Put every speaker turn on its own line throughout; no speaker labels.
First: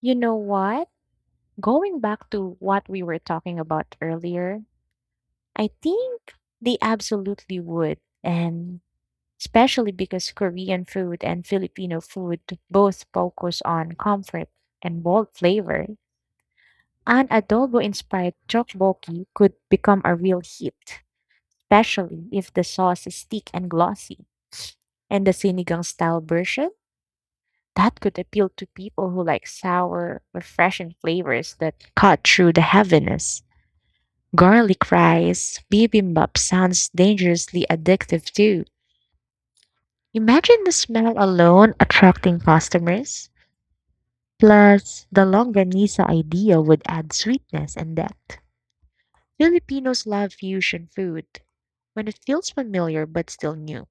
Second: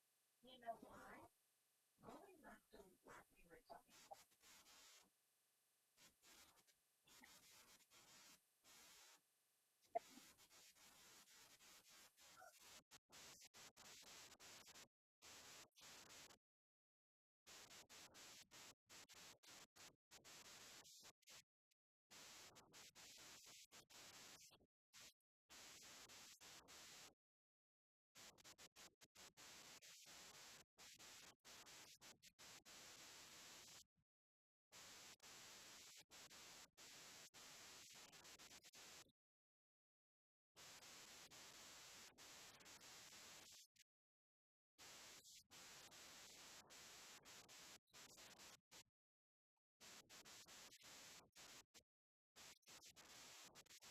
You know what? Going back to what we were talking about earlier, I think they absolutely would. And especially because Korean food and Filipino food both focus on comfort and bold flavor. An adobo inspired tteokbokki could become a real hit, especially if the sauce is thick and glossy. And the sinigang style version, that could appeal to people who like sour, refreshing flavors that cut through the heaviness. Garlic rice, bibimbap sounds dangerously addictive too. Imagine the smell alone attracting customers. Plus, the longanisa idea would add sweetness and depth. Filipinos love fusion food when it feels familiar but still new.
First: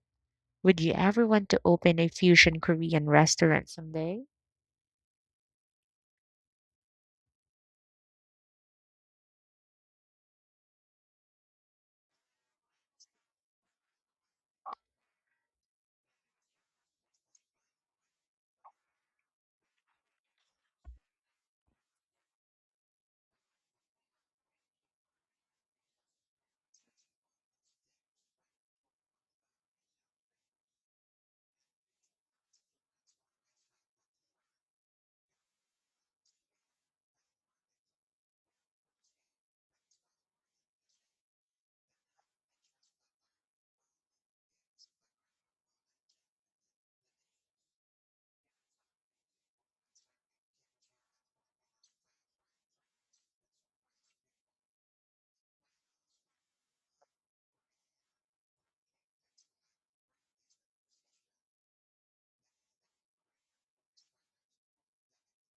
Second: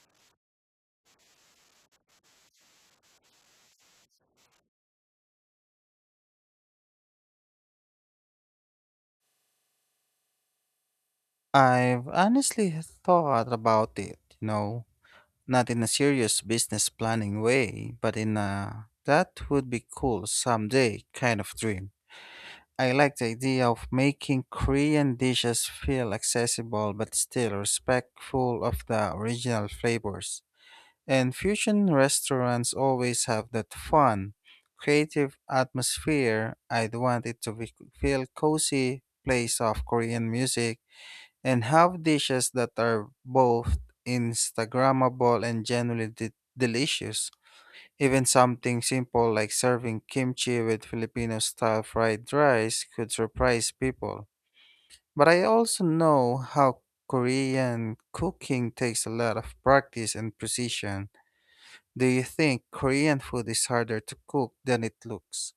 Would you ever want to open a fusion Korean restaurant someday?
I've honestly thought about it, you know, not in a serious business planning way, but in a that would be cool someday kind of dream. I like the idea of making Korean dishes feel accessible but still respectful of the original flavors. And fusion restaurants always have that fun, creative atmosphere. I'd want it to be, feel cozy, play soft Korean music, and have dishes that are both Instagrammable and genuinely delicious. Even something simple like serving kimchi with Filipino style fried rice could surprise people. But I also know how Korean cooking takes a lot of practice and precision. Do you think Korean food is harder to cook than it looks?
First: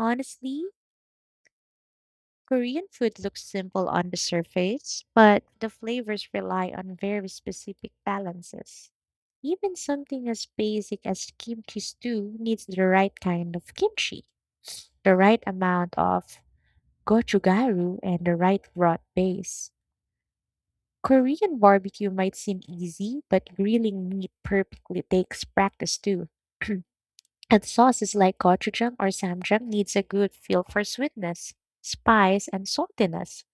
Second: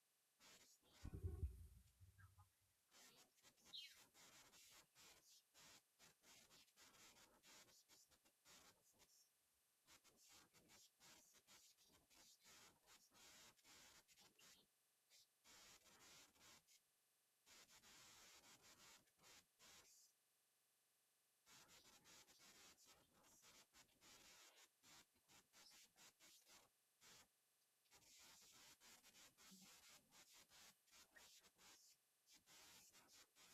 Honestly, Korean food looks simple on the surface, but the flavors rely on very specific balances. Even something as basic as kimchi stew needs the right kind of kimchi, the right amount of gochugaru, and the right broth base. Korean barbecue might seem easy, but grilling meat perfectly takes practice too. And sauces like gochujang or samjang needs a good feel for sweetness, spice, and saltiness.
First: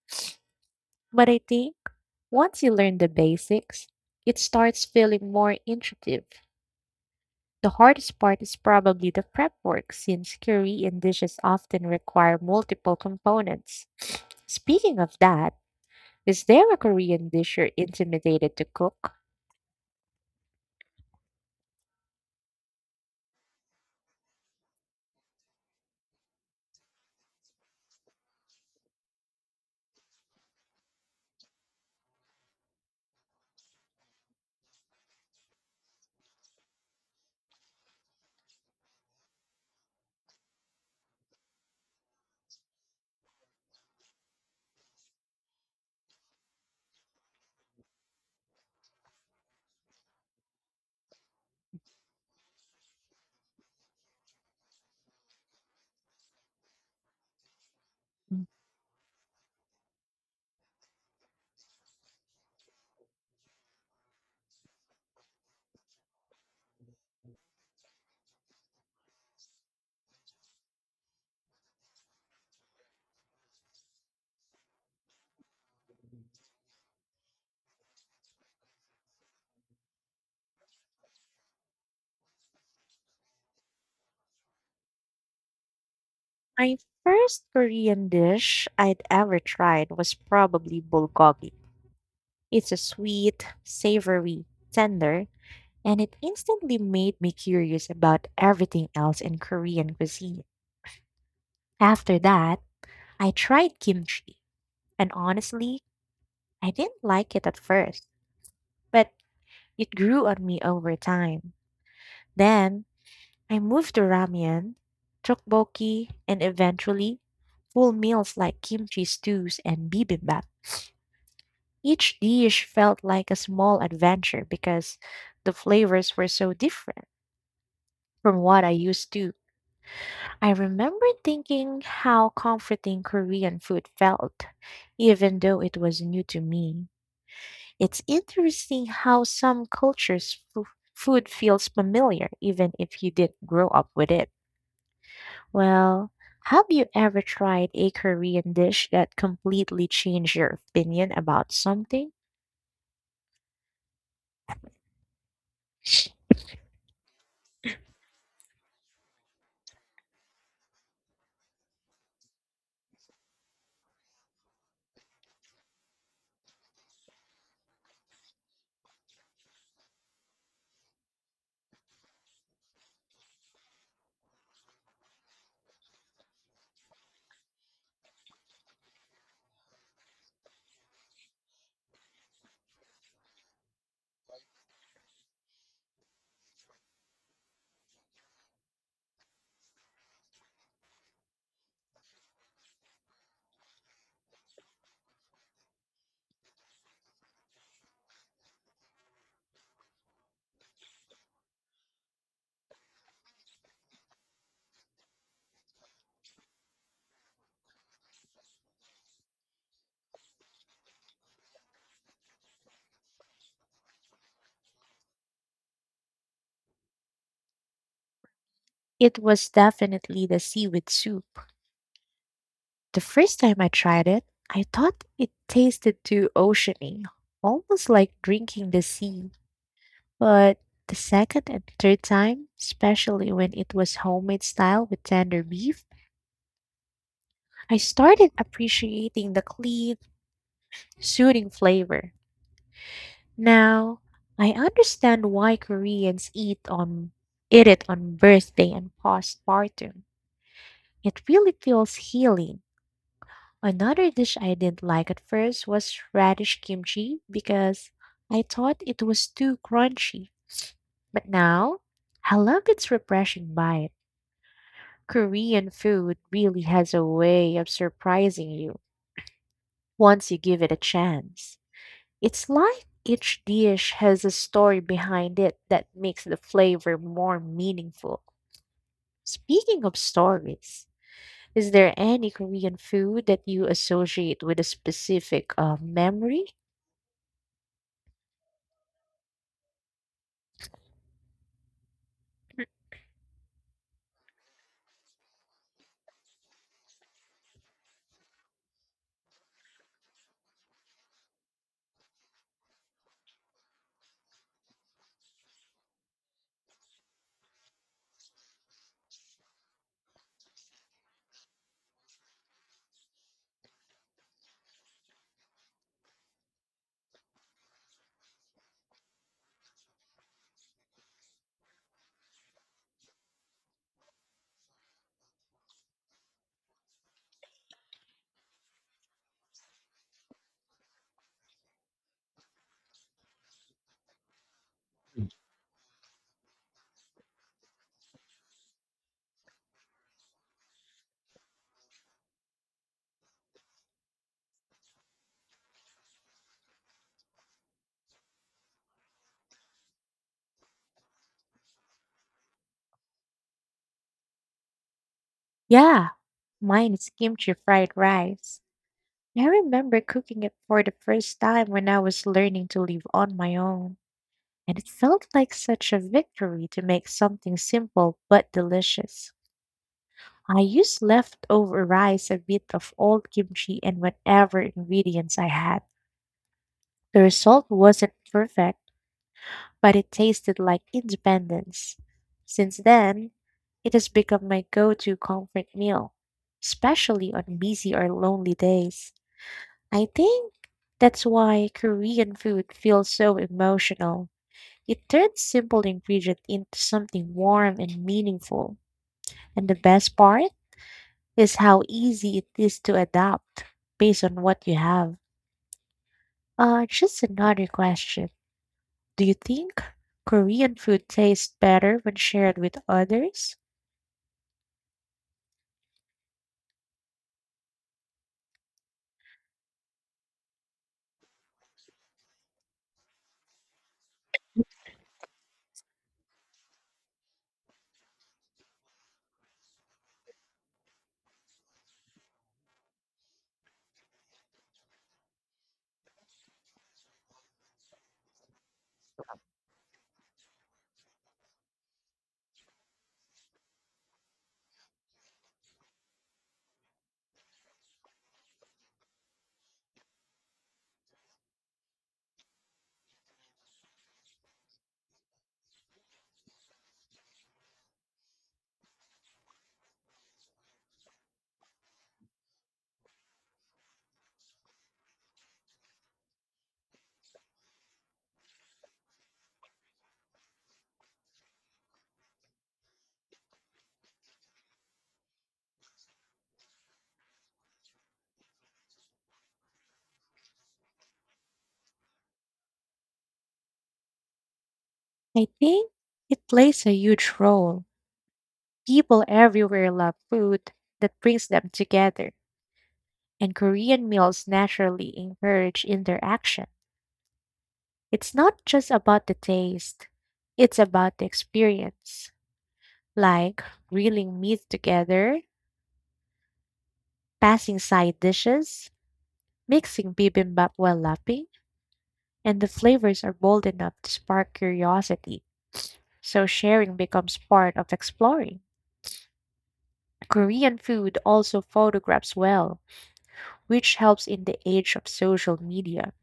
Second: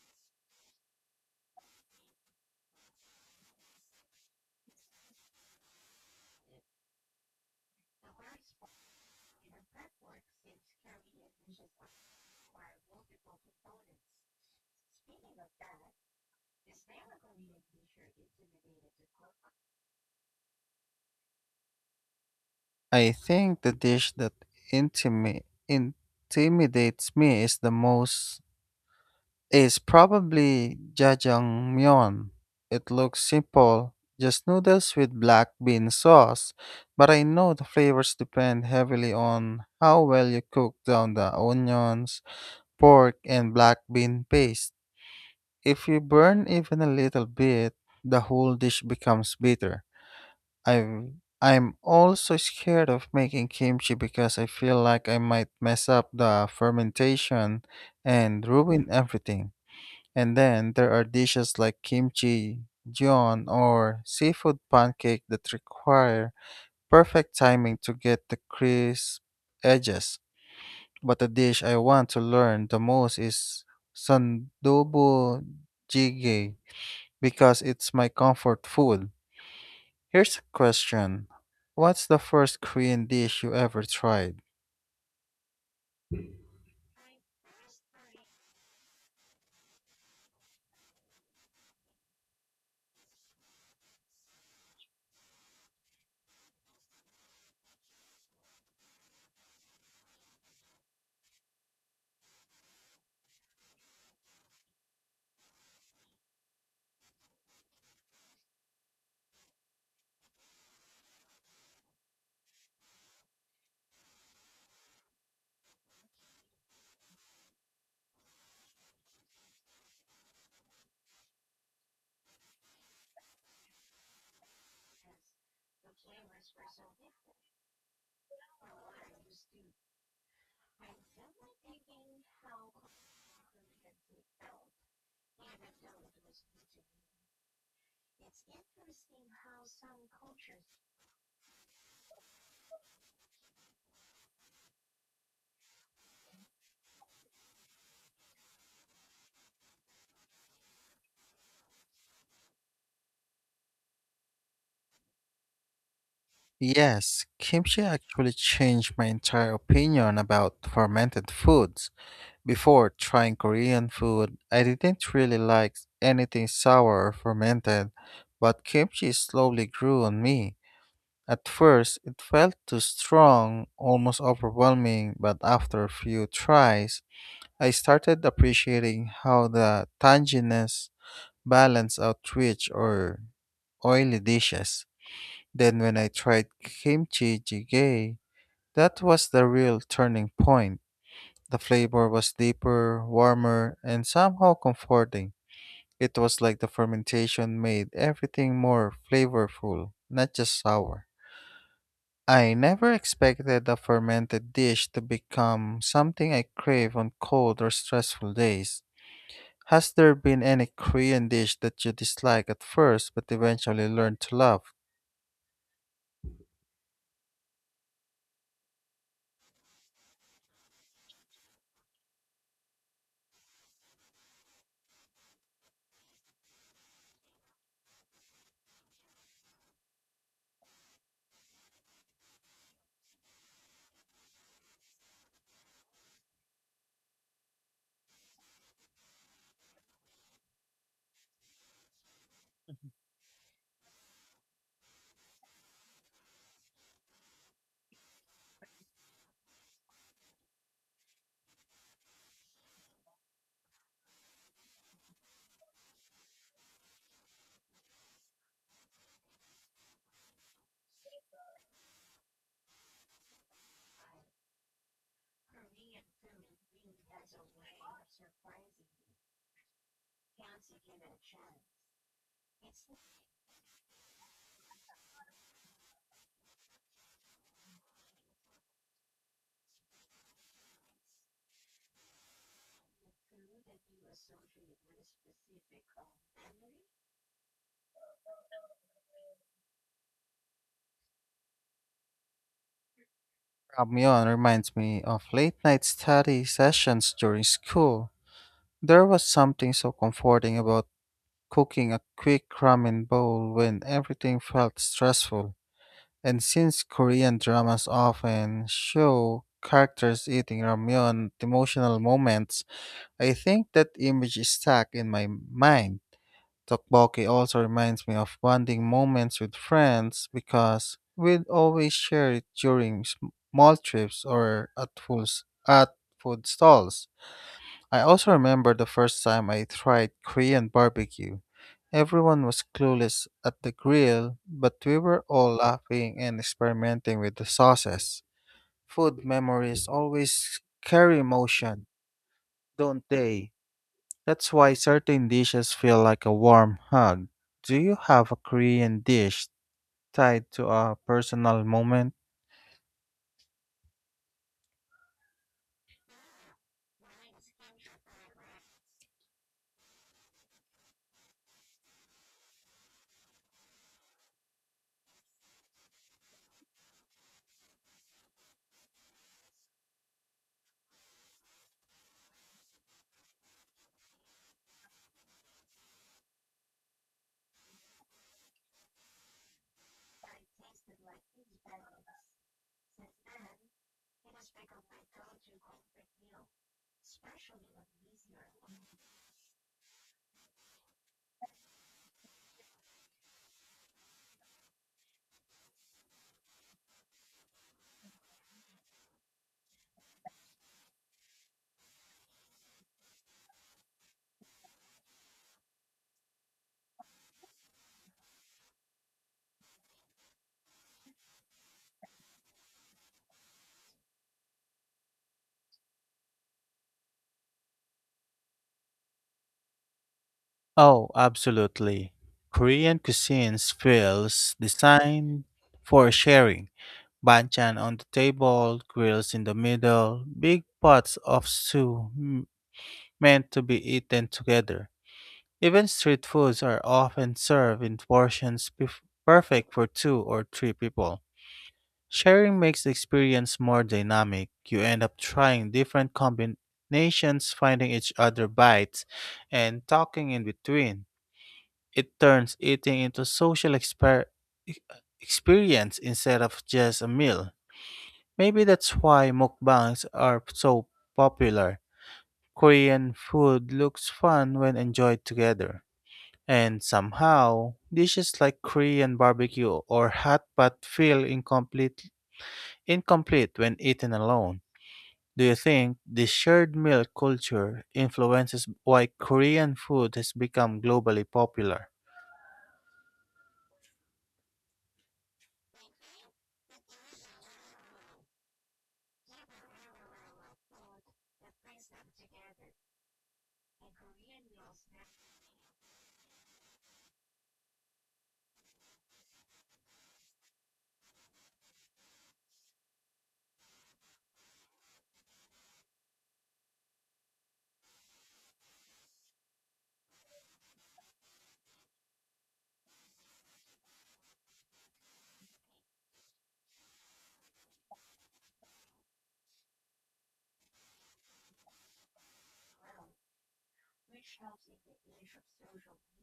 But I think once you learn the basics, it starts feeling more intuitive. The hardest part is probably the prep work since Korean dishes often require multiple components. Speaking of that, is there a Korean dish you're intimidated to cook?
I think the dish that intimi- intimidates me is the most is probably jajangmyeon. It looks simple, just noodles with black bean sauce, but I know the flavors depend heavily on how well you cook down the onions, pork, and black bean paste. If you burn even a little bit, the whole dish becomes bitter. I'm also scared of making kimchi because I feel like I might mess up the fermentation and ruin everything. And then there are dishes like kimchi gion or seafood pancake that require perfect timing to get the crisp edges. But the dish I want to learn the most is sandubu jjigae because it's my comfort food. Here's a question. What's the first Korean dish you ever tried?
My first Korean dish I'd ever tried was probably bulgogi. It's a sweet, savory, tender, and it instantly made me curious about everything else in Korean cuisine. After that, I tried kimchi, and honestly, I didn't like it at first, but it grew on me over time. Then I moved to ramen, tteokbokki, and eventually full meals like kimchi stews and bibimbap. Each dish felt like a small adventure because the flavors were so different from what I used to. I remember thinking how comforting Korean food felt, even though it was new to me. It's interesting how some cultures food feels familiar even if you didn't grow up with it. Well, have you ever tried a Korean dish that completely changed your opinion about something?
Yes, kimchi actually changed my entire opinion about fermented foods. Before trying Korean food, I didn't really like anything sour or fermented, but kimchi slowly grew on me. At first, it felt too strong, almost overwhelming, but after a few tries, I started appreciating how the tanginess balance out rich or oily dishes. Then when I tried kimchi jjigae, that was the real turning point. The flavor was deeper, warmer, and somehow comforting. It was like the fermentation made everything more flavorful, not just sour. I never expected a fermented dish to become something I crave on cold or stressful days. Has there been any Korean dish that you dislike at first but eventually learned to love?
It was definitely the seaweed soup. The first time I tried it, I thought it tasted too oceany, almost like drinking the sea. But the second and third time, especially when it was homemade style with tender beef, I started appreciating the clean, soothing flavor. Now, I understand why Koreans eat on eat it on birthday and postpartum. It really feels healing. Another dish I didn't like at first was radish kimchi because I thought it was too crunchy. But now, I love its refreshing bite. Korean food really has a way of surprising you once you give it a chance. It's like each dish has a story behind it that makes the flavor more meaningful. Speaking of stories, is there any Korean food that you associate with a specific memory?
Ramyeon reminds me of late night study sessions during school. There was something so comforting about cooking a quick ramen bowl when everything felt stressful. And since Korean dramas often show characters eating ramyeon at emotional moments, I think that image is stuck in my mind. Tteokbokki also reminds me of bonding moments with friends because we'd always share it during small trips or at food stalls. I also remember the first time I tried Korean barbecue. Everyone was clueless at the grill, but we were all laughing and experimenting with the sauces. Food memories always carry emotion, don't they? That's why certain dishes feel like a warm hug. Do you have a Korean dish tied to a personal moment?
Yeah, mine is kimchi fried rice. I remember cooking it for the first time when I was learning to live on my own, and it felt like such a victory to make something simple but delicious. I use leftover rice, a bit of old kimchi, and whatever ingredients I had. The result wasn't perfect, but it tasted like independence. Since then, it has become my go to comfort meal, especially on busy or lonely days. I think that's why Korean food feels so emotional. It turns simple ingredient into something warm and meaningful. And the best part? Is how easy it is to adapt based on what you have. Just another question. Do you think Korean food tastes better when shared with others?
Oh, absolutely. Korean cuisines feels designed for sharing. Banchan on the table, grills in the middle, big pots of stew meant to be eaten together. Even street foods are often served in portions perfect for two or three people. Sharing makes the experience more dynamic. You end up trying different combinations, finding each other bites, and talking in between. It turns eating into social e- experience instead of just a meal. Maybe that's why mukbangs are so popular. Korean food looks fun when enjoyed together. And somehow, dishes like Korean barbecue or hot pot feel incomplete when eaten alone. Do you think the shared meal culture influences why Korean food has become globally popular?
I think it plays a huge role. People everywhere love food that brings them together, and Korean meals naturally encourage interaction. It's not just about the taste, it's about the experience, like grilling meat together, passing side dishes, mixing bibimbap while lapping, and the flavors are bold enough to spark curiosity, so sharing becomes part of exploring. Korean food also photographs well, which helps in the age of social media.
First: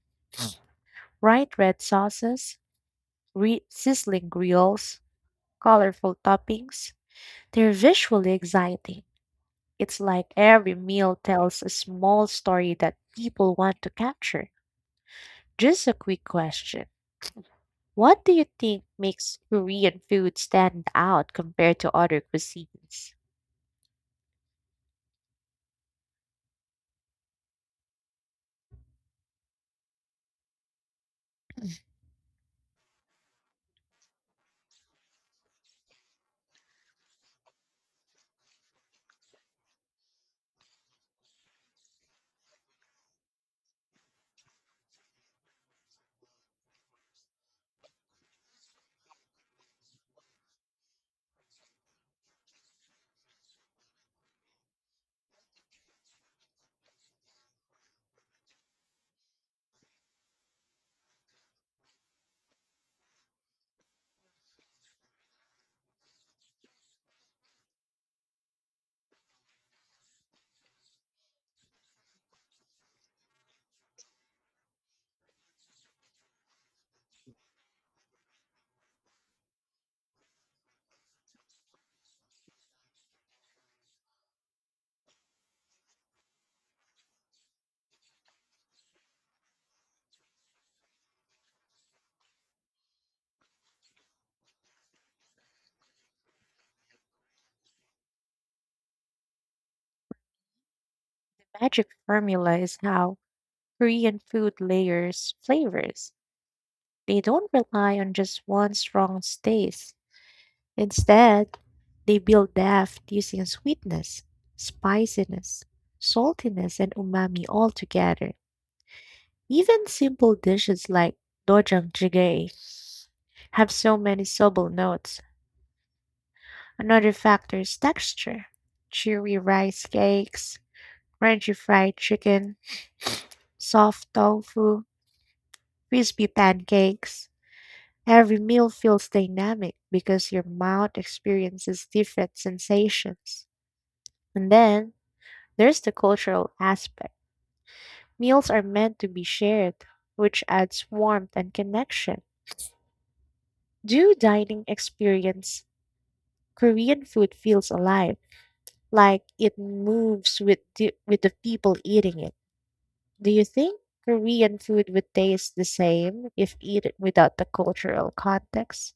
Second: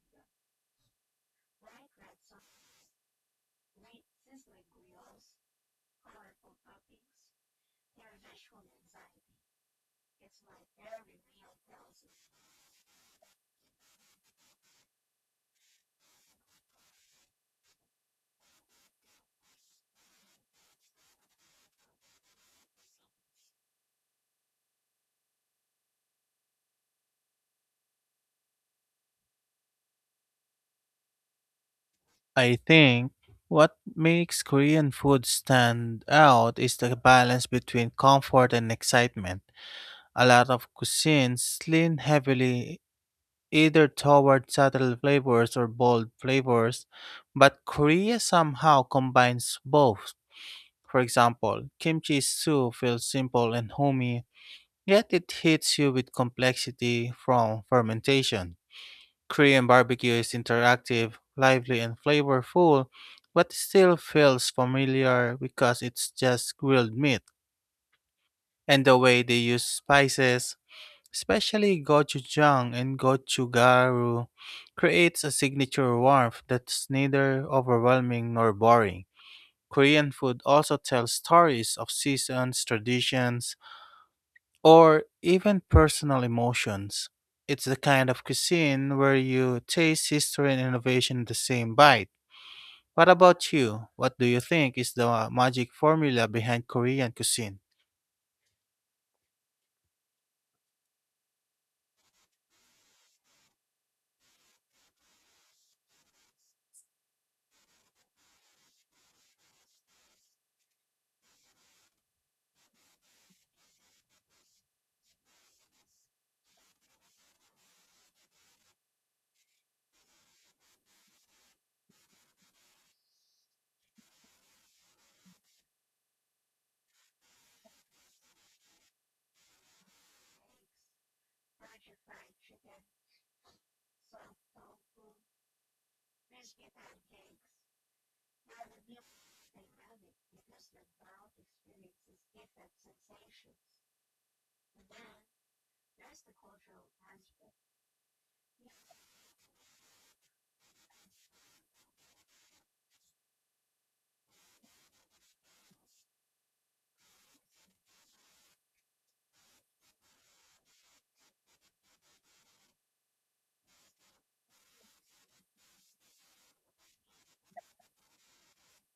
Bright red sauces, sizzling grills, colorful toppings, they're visually exciting. It's like every meal tells a small story that people want to capture. Just a quick question. What do you think makes Korean food stand out compared to other cuisines?
I think what makes Korean food stand out is the balance between comfort and excitement. A lot of cuisines lean heavily either toward subtle flavors or bold flavors, but Korea somehow combines both. For example, kimchi soup feels simple and homey, yet it hits you with complexity from fermentation. Korean barbecue is interactive, lively, and flavorful, but still feels familiar because it's just grilled meat. And the way they use spices, especially gochujang and gochugaru, creates a signature warmth that's neither overwhelming nor boring. Korean food also tells stories of seasons, traditions, or even personal emotions. It's the kind of cuisine where you taste history and innovation in the same bite. What about you? What do you think is the magic formula behind Korean cuisine?
The magic formula is how Korean food layers flavors. They don't rely on just one strong taste. Instead, they build depth using sweetness, spiciness, saltiness, and umami all together. Even simple dishes like dochang jjigae have so many subtle notes. Another factor is texture. Chewy rice cakes, crunchy fried chicken, soft tofu, crispy pancakes. Every meal feels dynamic because your mouth experiences different sensations. And then there's the cultural aspect. Meals are meant to be shared, which adds warmth and connection. Do dining experience Korean food feels alive, like it moves with the people eating it. Do you think Korean food would taste the same if eaten without the cultural context?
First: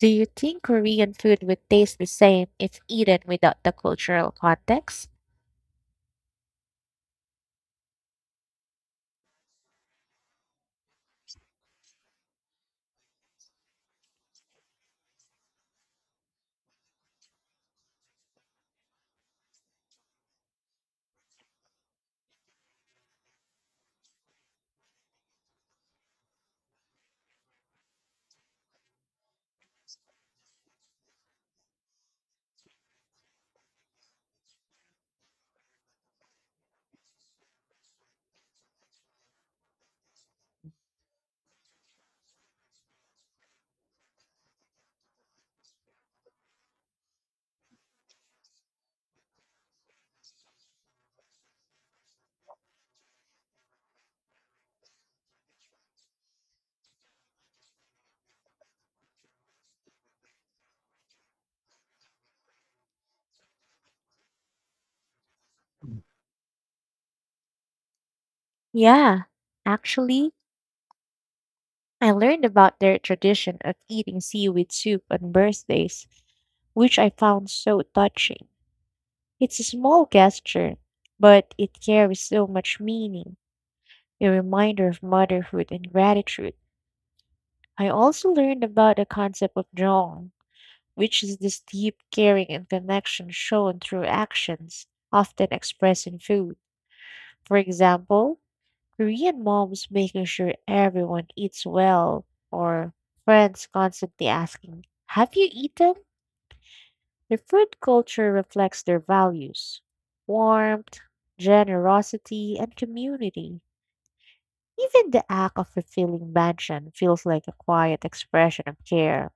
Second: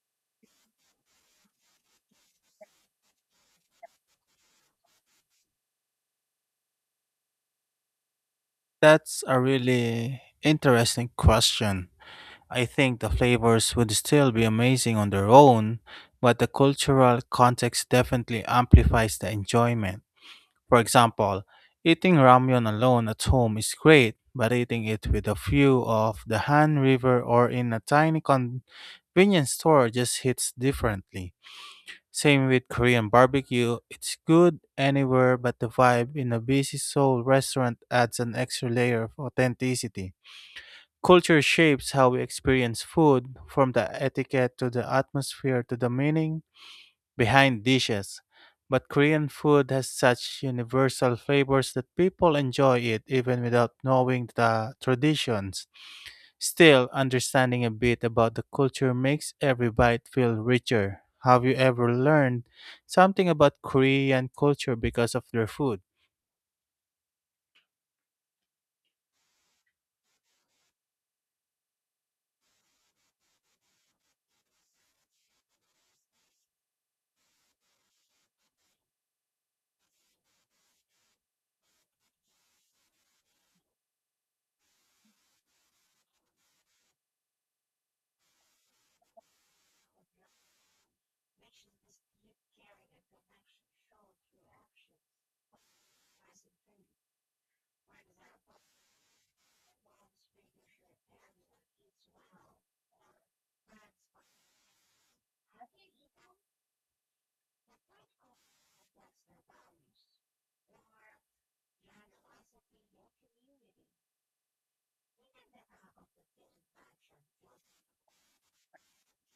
Do you think Korean food would taste the same if eaten without the cultural context?
That's a really interesting question. I think the flavors would still be amazing on their own, but the cultural context definitely amplifies the enjoyment. For example, eating ramyun alone at home is great, but eating it with a view of the Han River or in a tiny convenience store just hits differently. Same with Korean barbecue, it's good anywhere, but the vibe in a busy Seoul restaurant adds an extra layer of authenticity. Culture shapes how we experience food, from the etiquette to the atmosphere to the meaning behind dishes. But Korean food has such universal flavors that people enjoy it even without knowing the traditions. Still, understanding a bit about the culture makes every bite feel richer. Have you ever learned something about Korean culture because of their food?
Yeah, actually, I learned about their tradition of eating seaweed soup on birthdays, which I found so touching. It's a small gesture, but it carries so much meaning, a reminder of motherhood and gratitude. I also learned about the concept of jong, which is this deep caring and connection shown through actions, often expressed in food. For example, Korean moms making sure everyone eats well, or friends constantly asking, "Have you eaten?" The food culture reflects their values warmth, generosity, and community. Even the act of fulfilling mansion feels like a quiet expression of care.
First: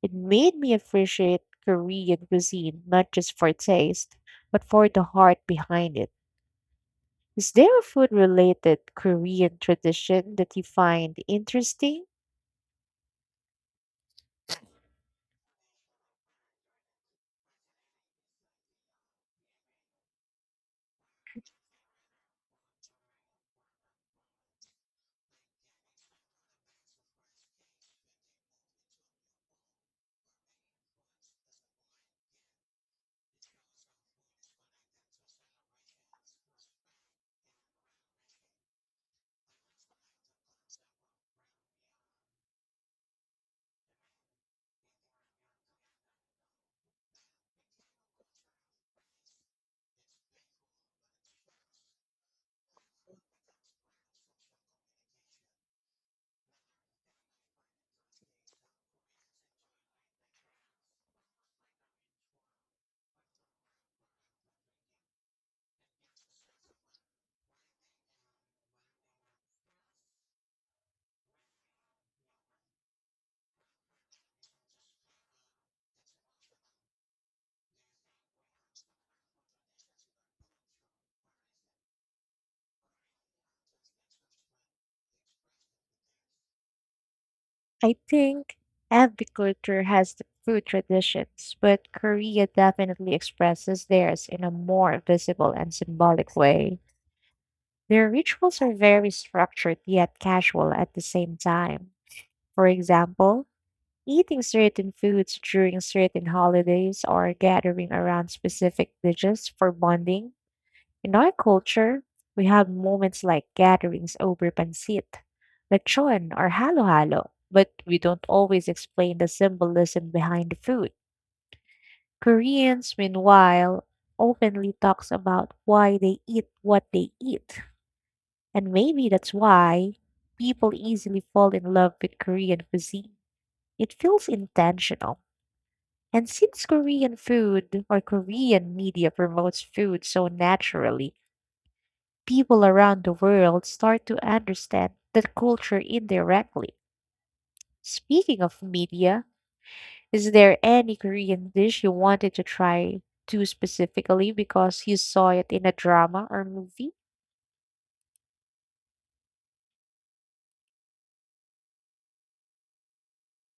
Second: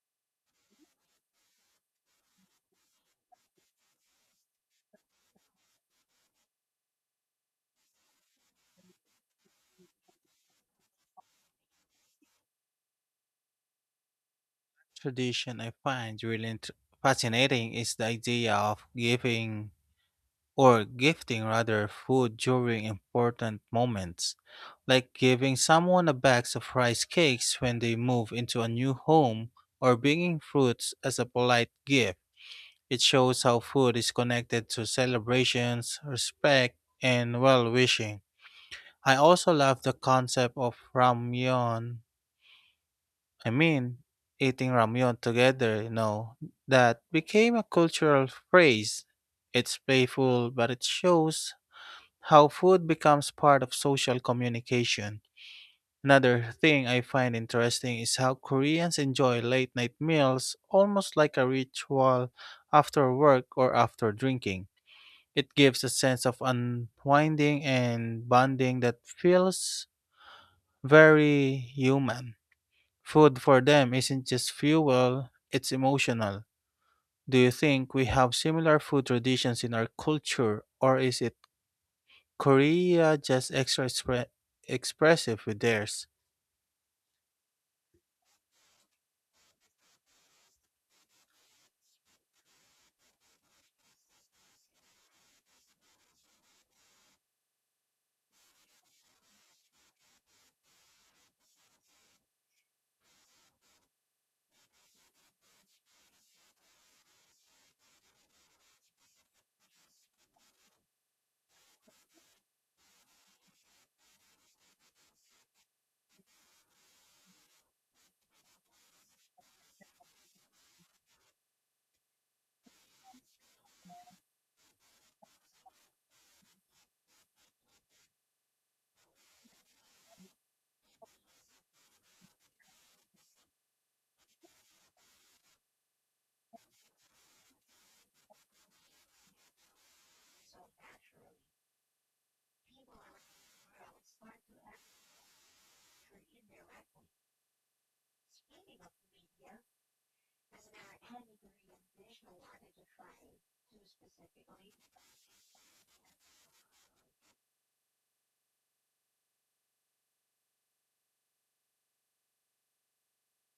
It made me appreciate Korean cuisine not just for taste, but for the heart behind it. Is there a food related Korean tradition that you find interesting?
Tradition I find really fascinating is the idea of giving or gifting rather food during important moments, like giving someone a bag of rice cakes when they move into a new home or bringing fruits as a polite gift. It shows how food is connected to celebrations, respect, and well wishing. I also love the concept of ramyeon. I mean, eating ramyeon together, you know, that became a cultural phrase. It's playful, but it shows how food becomes part of social communication. Another thing I find interesting is how Koreans enjoy late night meals almost like a ritual after work or after drinking. It gives a sense of unwinding and bonding that feels very human. Food for them isn't just fuel, it's emotional. Do you think we have similar food traditions in our culture, or is it Korea just extra expressive with theirs?
I think every culture has the food traditions, but Korea definitely expresses theirs in a more visible and symbolic way. Their rituals are very structured yet casual at the same time. For example, eating certain foods during certain holidays or gathering around specific dishes for bonding. In our culture, we have moments like gatherings over pancit, lechon, or halo-halo, but we don't always explain the symbolism behind the food. Koreans, meanwhile, openly talks about why they eat what they eat, and maybe that's why people easily fall in love with Korean cuisine. It feels intentional. And since Korean food or Korean media promotes food so naturally, people around the world start to understand the culture indirectly. Speaking of media, is there any Korean dish you wanted to try too specifically because you saw it in a drama or movie?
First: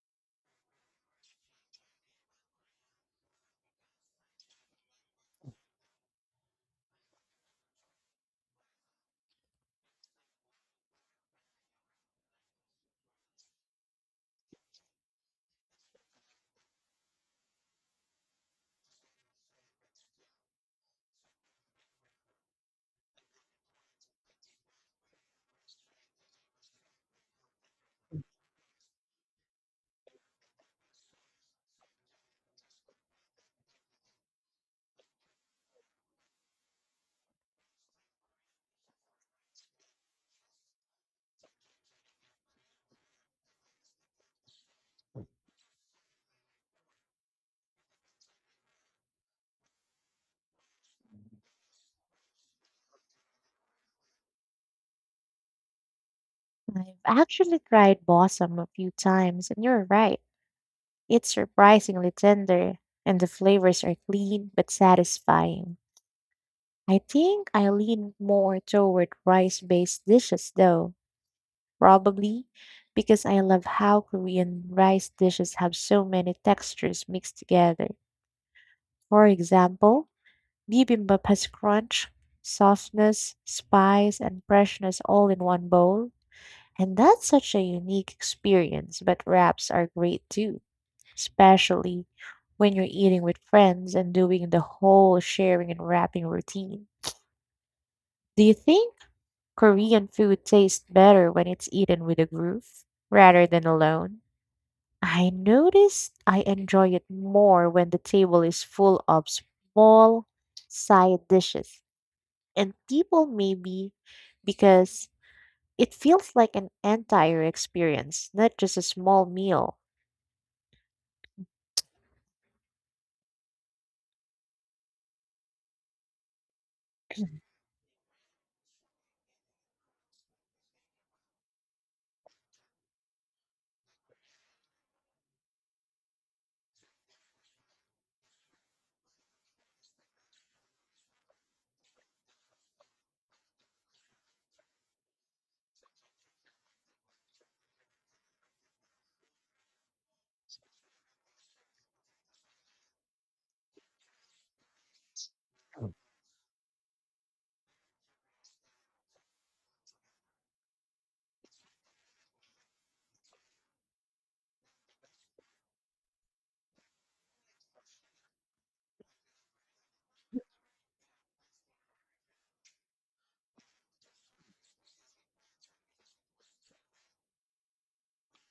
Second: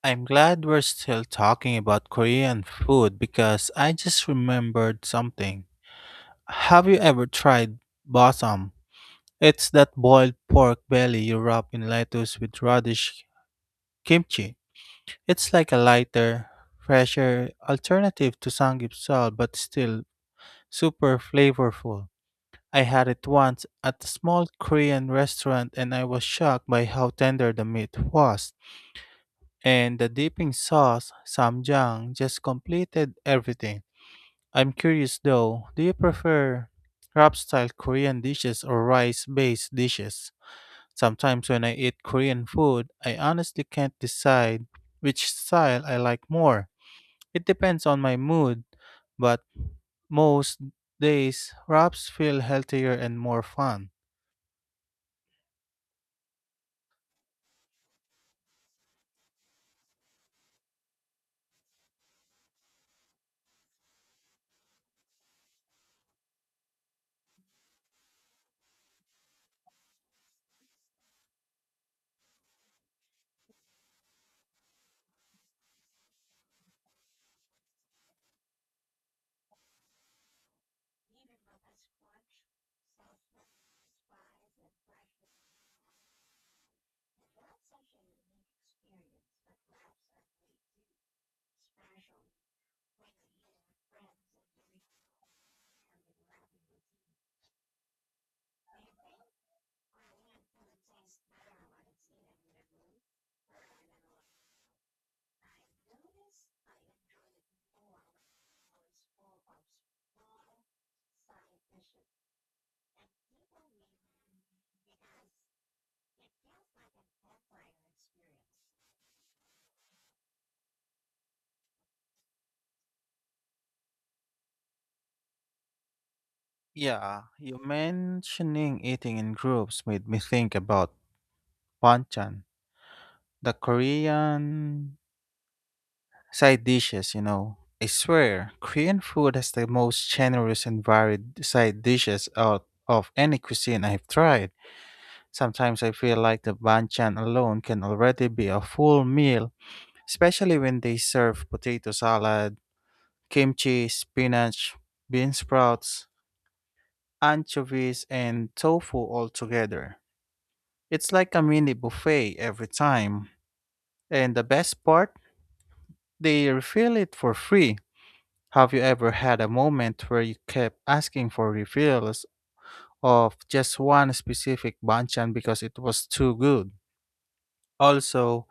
I'm glad we're still talking about Korean food because I just remembered something. Have you ever tried bossam? It's that boiled pork belly you wrap in lettuce with radish kimchi. It's like a lighter, fresher alternative to samgyeopsal but still super flavorful. I had it once at a small Korean restaurant and I was shocked by how tender the meat was. And the dipping sauce, samjang, just completed everything. I'm curious though, do you prefer wrap style Korean dishes or rice based dishes? Sometimes when I eat Korean food, I honestly can't decide which style I like more. It depends on my mood, but most days wraps feel healthier and more fun.
I've actually tried balsam a few times, and you're right. It's surprisingly tender, and the flavors are clean but satisfying. I think I lean more toward rice based dishes though, probably because I love how Korean rice dishes have so many textures mixed together. For example, bibimbap has crunch, softness, spice, and freshness all in one bowl. And that's such a unique experience, but wraps are great too, especially when you're eating with friends and doing the whole sharing and wrapping routine. Do you think Korean food tastes better when it's eaten with a group rather than alone? I notice I enjoy it more when the table is full of small side dishes and people maybe because it feels like an entire experience, not just a small meal.
Yeah, you mentioning eating in groups made me think about banchan. The Korean side dishes, you know. I swear, Korean food has the most generous and varied side dishes out of any cuisine I've tried. Sometimes I feel like the banchan alone can already be a full meal, especially when they serve potato salad, kimchi, spinach, bean sprouts, anchovies, and tofu all together. It's like a mini buffet every time. And the best part, they refill it for free. Have you ever had a moment where you kept asking for refills of just one specific banchan because it was too good? Also,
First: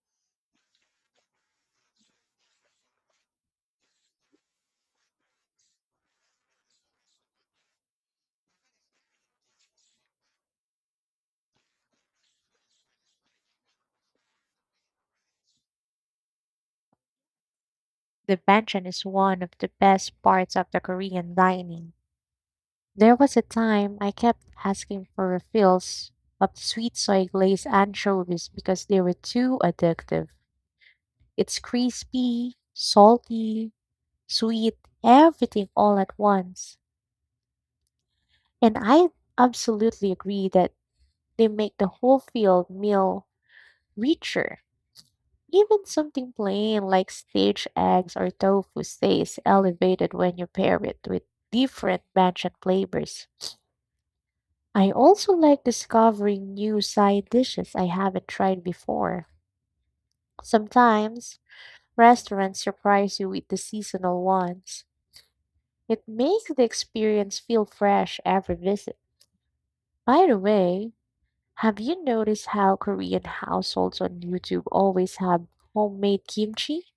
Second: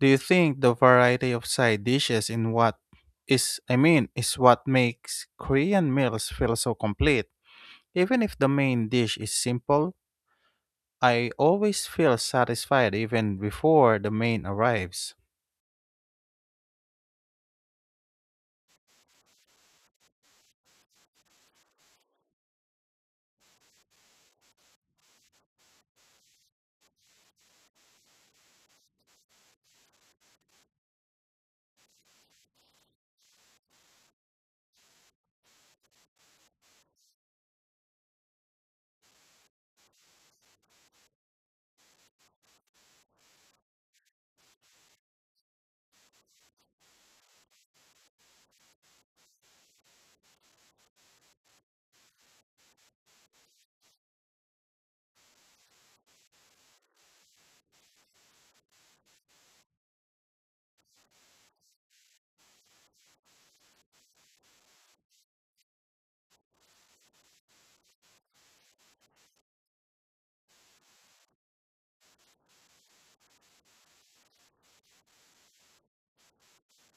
do you think the variety of side dishes in what is I mean is what makes Korean meals feel so complete? Even if the main dish is simple, I always feel satisfied even before the main arrives.
The banchan is one of the best parts of the Korean dining. There was a time I kept asking for refills of sweet soy glazed anchovies because they were too addictive. It's crispy, salty, sweet, everything all at once. And I absolutely agree that they make the whole field meal richer. Even something plain like stage eggs or tofu stays elevated when you pair it with different mansion flavors. I also like discovering new side dishes I haven't tried before. Sometimes, restaurants surprise you with the seasonal ones. It makes the experience feel fresh every visit. By the way, have you noticed how Korean households on YouTube always have homemade kimchi?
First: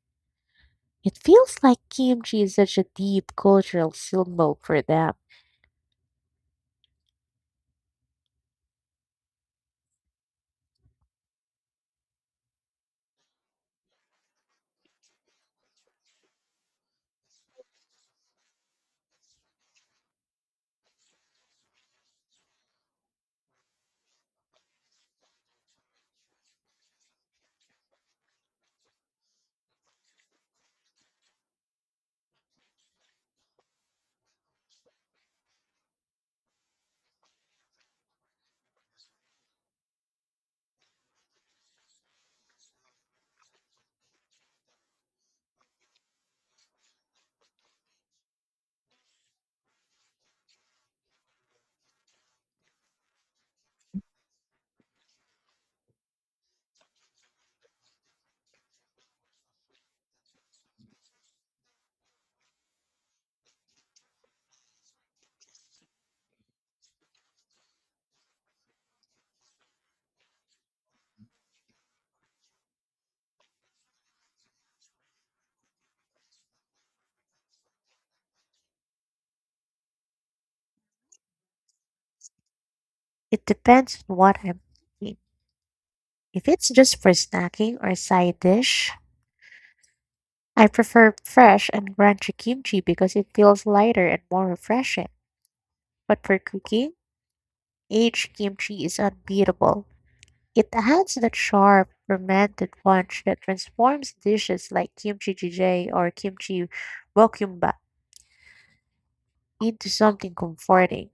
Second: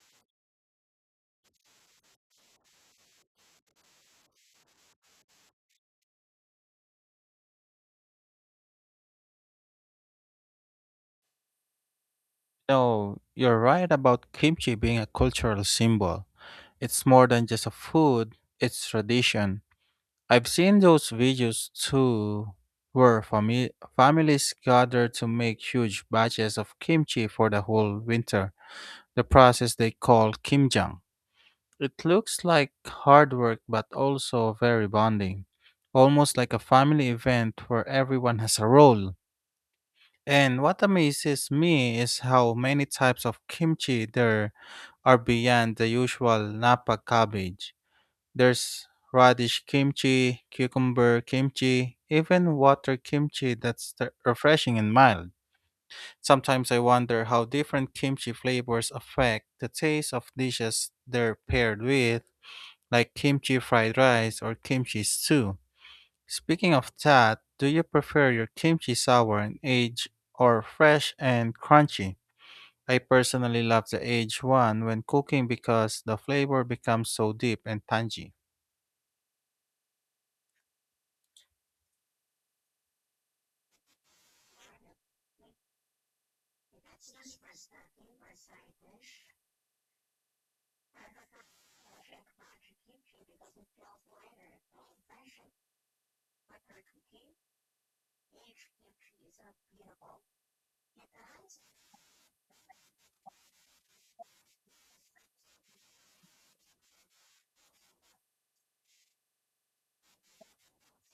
It feels like kimchi is such a deep cultural symbol for them.
No, you're right about kimchi being a cultural symbol. It's more than just a food, it's tradition. I've seen those videos too where families gather to make huge batches of kimchi for the whole winter, the process they call kimjang. It looks like hard work but also very bonding, almost like a family event where everyone has a role. And what amazes me is how many types of kimchi there are beyond the usual Napa cabbage. There's radish kimchi, cucumber kimchi, even water kimchi that's refreshing and mild. Sometimes I wonder how different kimchi flavors affect the taste of dishes they're paired with, like kimchi fried rice or kimchi stew. Speaking of that, do you prefer your kimchi sour and aged or fresh and crunchy? I personally love the aged one when cooking because the flavor becomes so deep and tangy.
It depends on what I'm eating. If it's just for snacking or side dish, I prefer fresh and crunchy kimchi because it feels lighter and more refreshing. But for cooking, aged kimchi is unbeatable. It adds that sharp, fermented punch that transforms dishes like kimchi jjigae or kimchi bokkeumbap into something comforting.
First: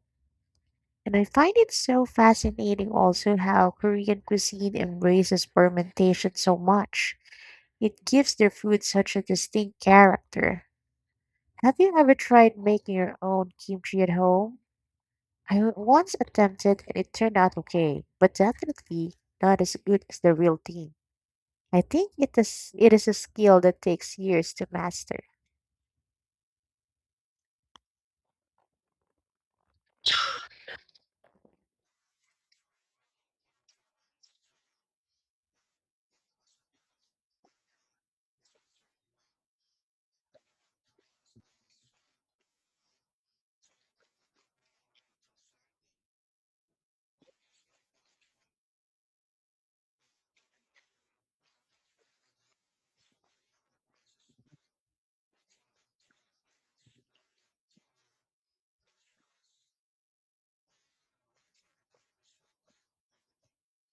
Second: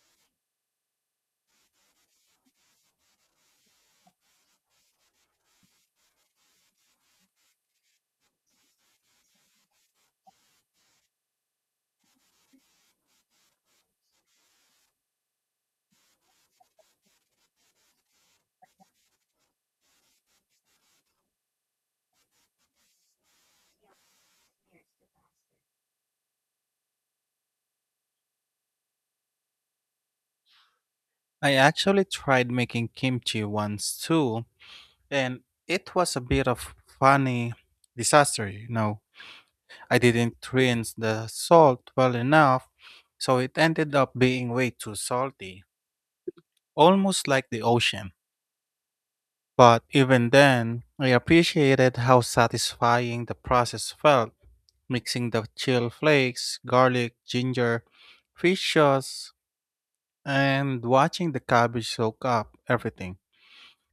And I find it so fascinating also how Korean cuisine embraces fermentation so much. It gives their food such a distinct character. Have you ever tried making your own kimchi at home? I once attempted and it turned out okay, but definitely not as good as the real thing. I think it is a skill that takes years to master.
I actually tried making kimchi once too, and it was a bit of funny disaster, you know. I didn't rinse the salt well enough, so it ended up being way too salty, almost like the ocean. But even then, I appreciated how satisfying the process felt, mixing the chill flakes, garlic, ginger, fish sauce, and watching the cabbage soak up everything.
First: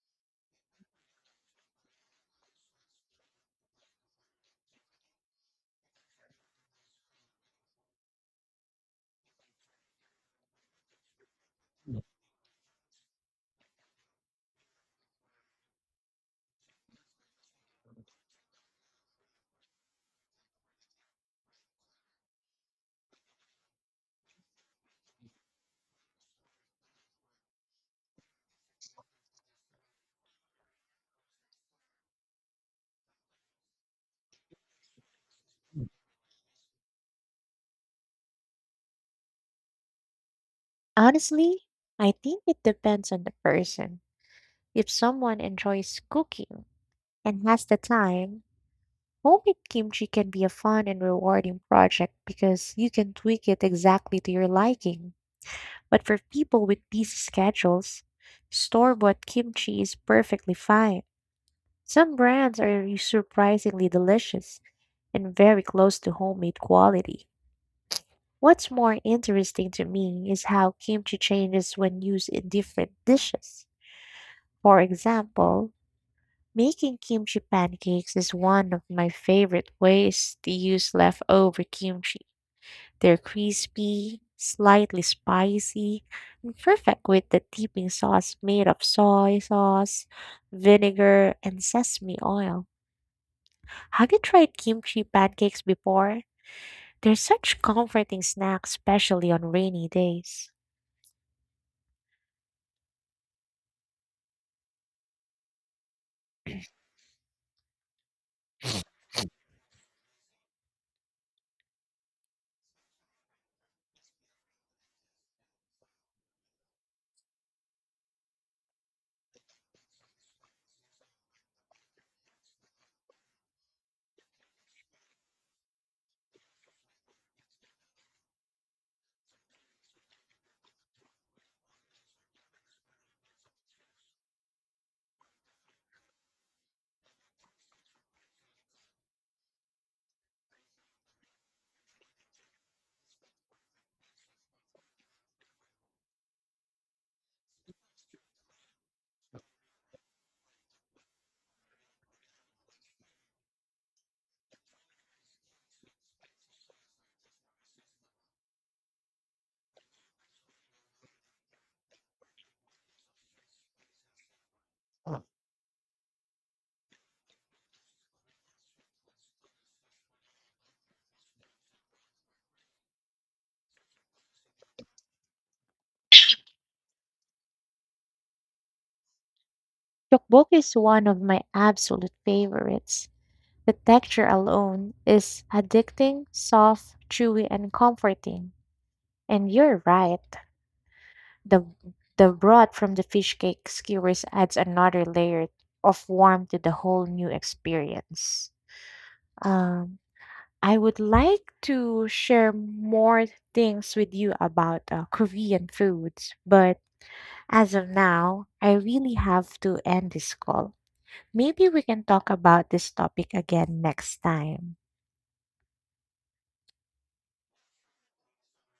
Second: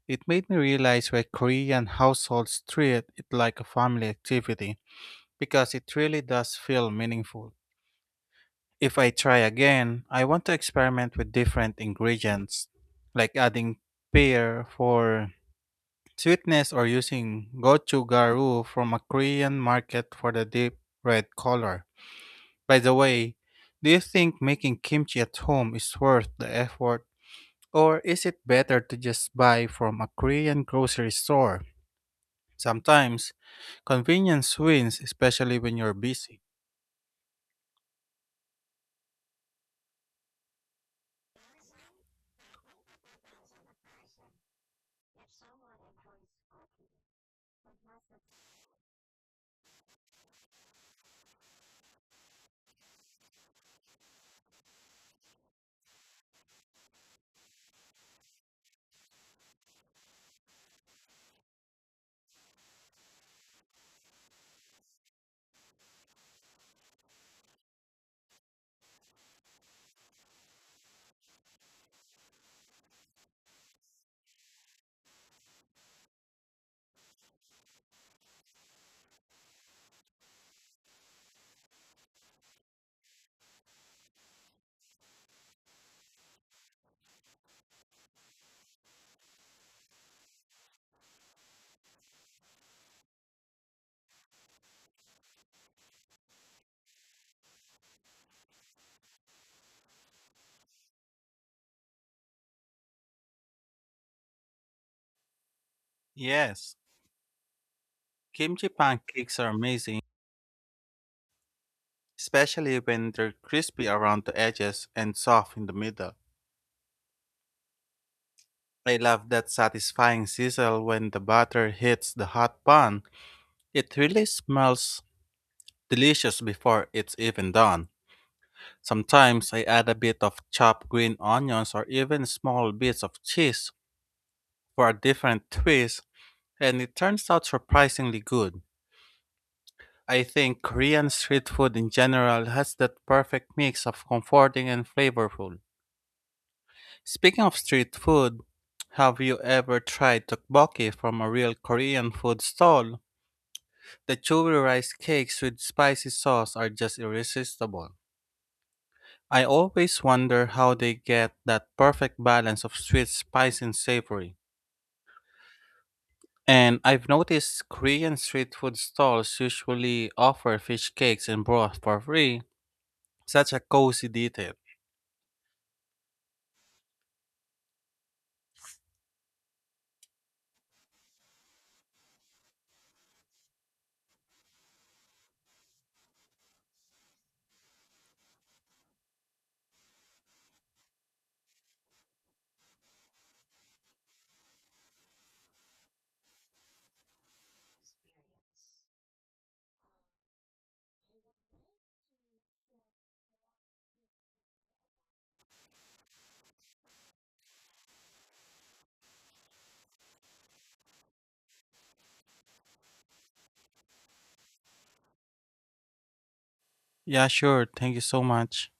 It made me realize why Korean households treat it like a family activity, because it really does feel meaningful. If I try again, I want to experiment with different ingredients, like adding pear for sweetness or using gochugaru from a Korean market for the deep red color. By the way, do you think making kimchi at home is worth the effort, or is it better to just buy from a Korean grocery store? Sometimes, convenience wins, especially when you're busy.
Honestly, I think it depends on the person. If someone enjoys cooking and has the time, homemade kimchi can be a fun and rewarding project because you can tweak it exactly to your liking. But for people with busy schedules, store-bought kimchi is perfectly fine. Some brands are surprisingly delicious and very close to homemade quality. What's more interesting to me is how kimchi changes when used in different dishes. For example, making kimchi pancakes is one of my favorite ways to use leftover kimchi. They're crispy, slightly spicy, and perfect with the dipping sauce made of soy sauce, vinegar, and sesame oil. Have you tried kimchi pancakes before? They're such comforting snacks, especially on rainy days.
Yes, kimchi pancakes are amazing, especially when they're crispy around the edges and soft in the middle. I love that satisfying sizzle when the butter hits the hot pan. It really smells delicious before it's even done. Sometimes I add a bit of chopped green onions or even small bits of cheese for a different twist, and it turns out surprisingly good. I think Korean street food in general has that perfect mix of comforting and flavorful. Speaking of street food, have you ever tried tteokbokki from a real Korean food stall? The chewy rice cakes with spicy sauce are just irresistible. I always wonder how they get that perfect balance of sweet, spicy, and savory. And I've noticed Korean street food stalls usually offer fish cakes and broth for free. Such a cozy detail.
Tteokbokki is one of my absolute favorites. The texture alone is addicting, soft, chewy, and comforting. And you're right. The, the broth from the fish cake skewers adds another layer of warmth to the whole new experience. Um, I would like to share more things with you about Korean foods, but as of now, I really have to end this call. Maybe we can talk about this topic again next time.
Yeah, sure. Thank you so much.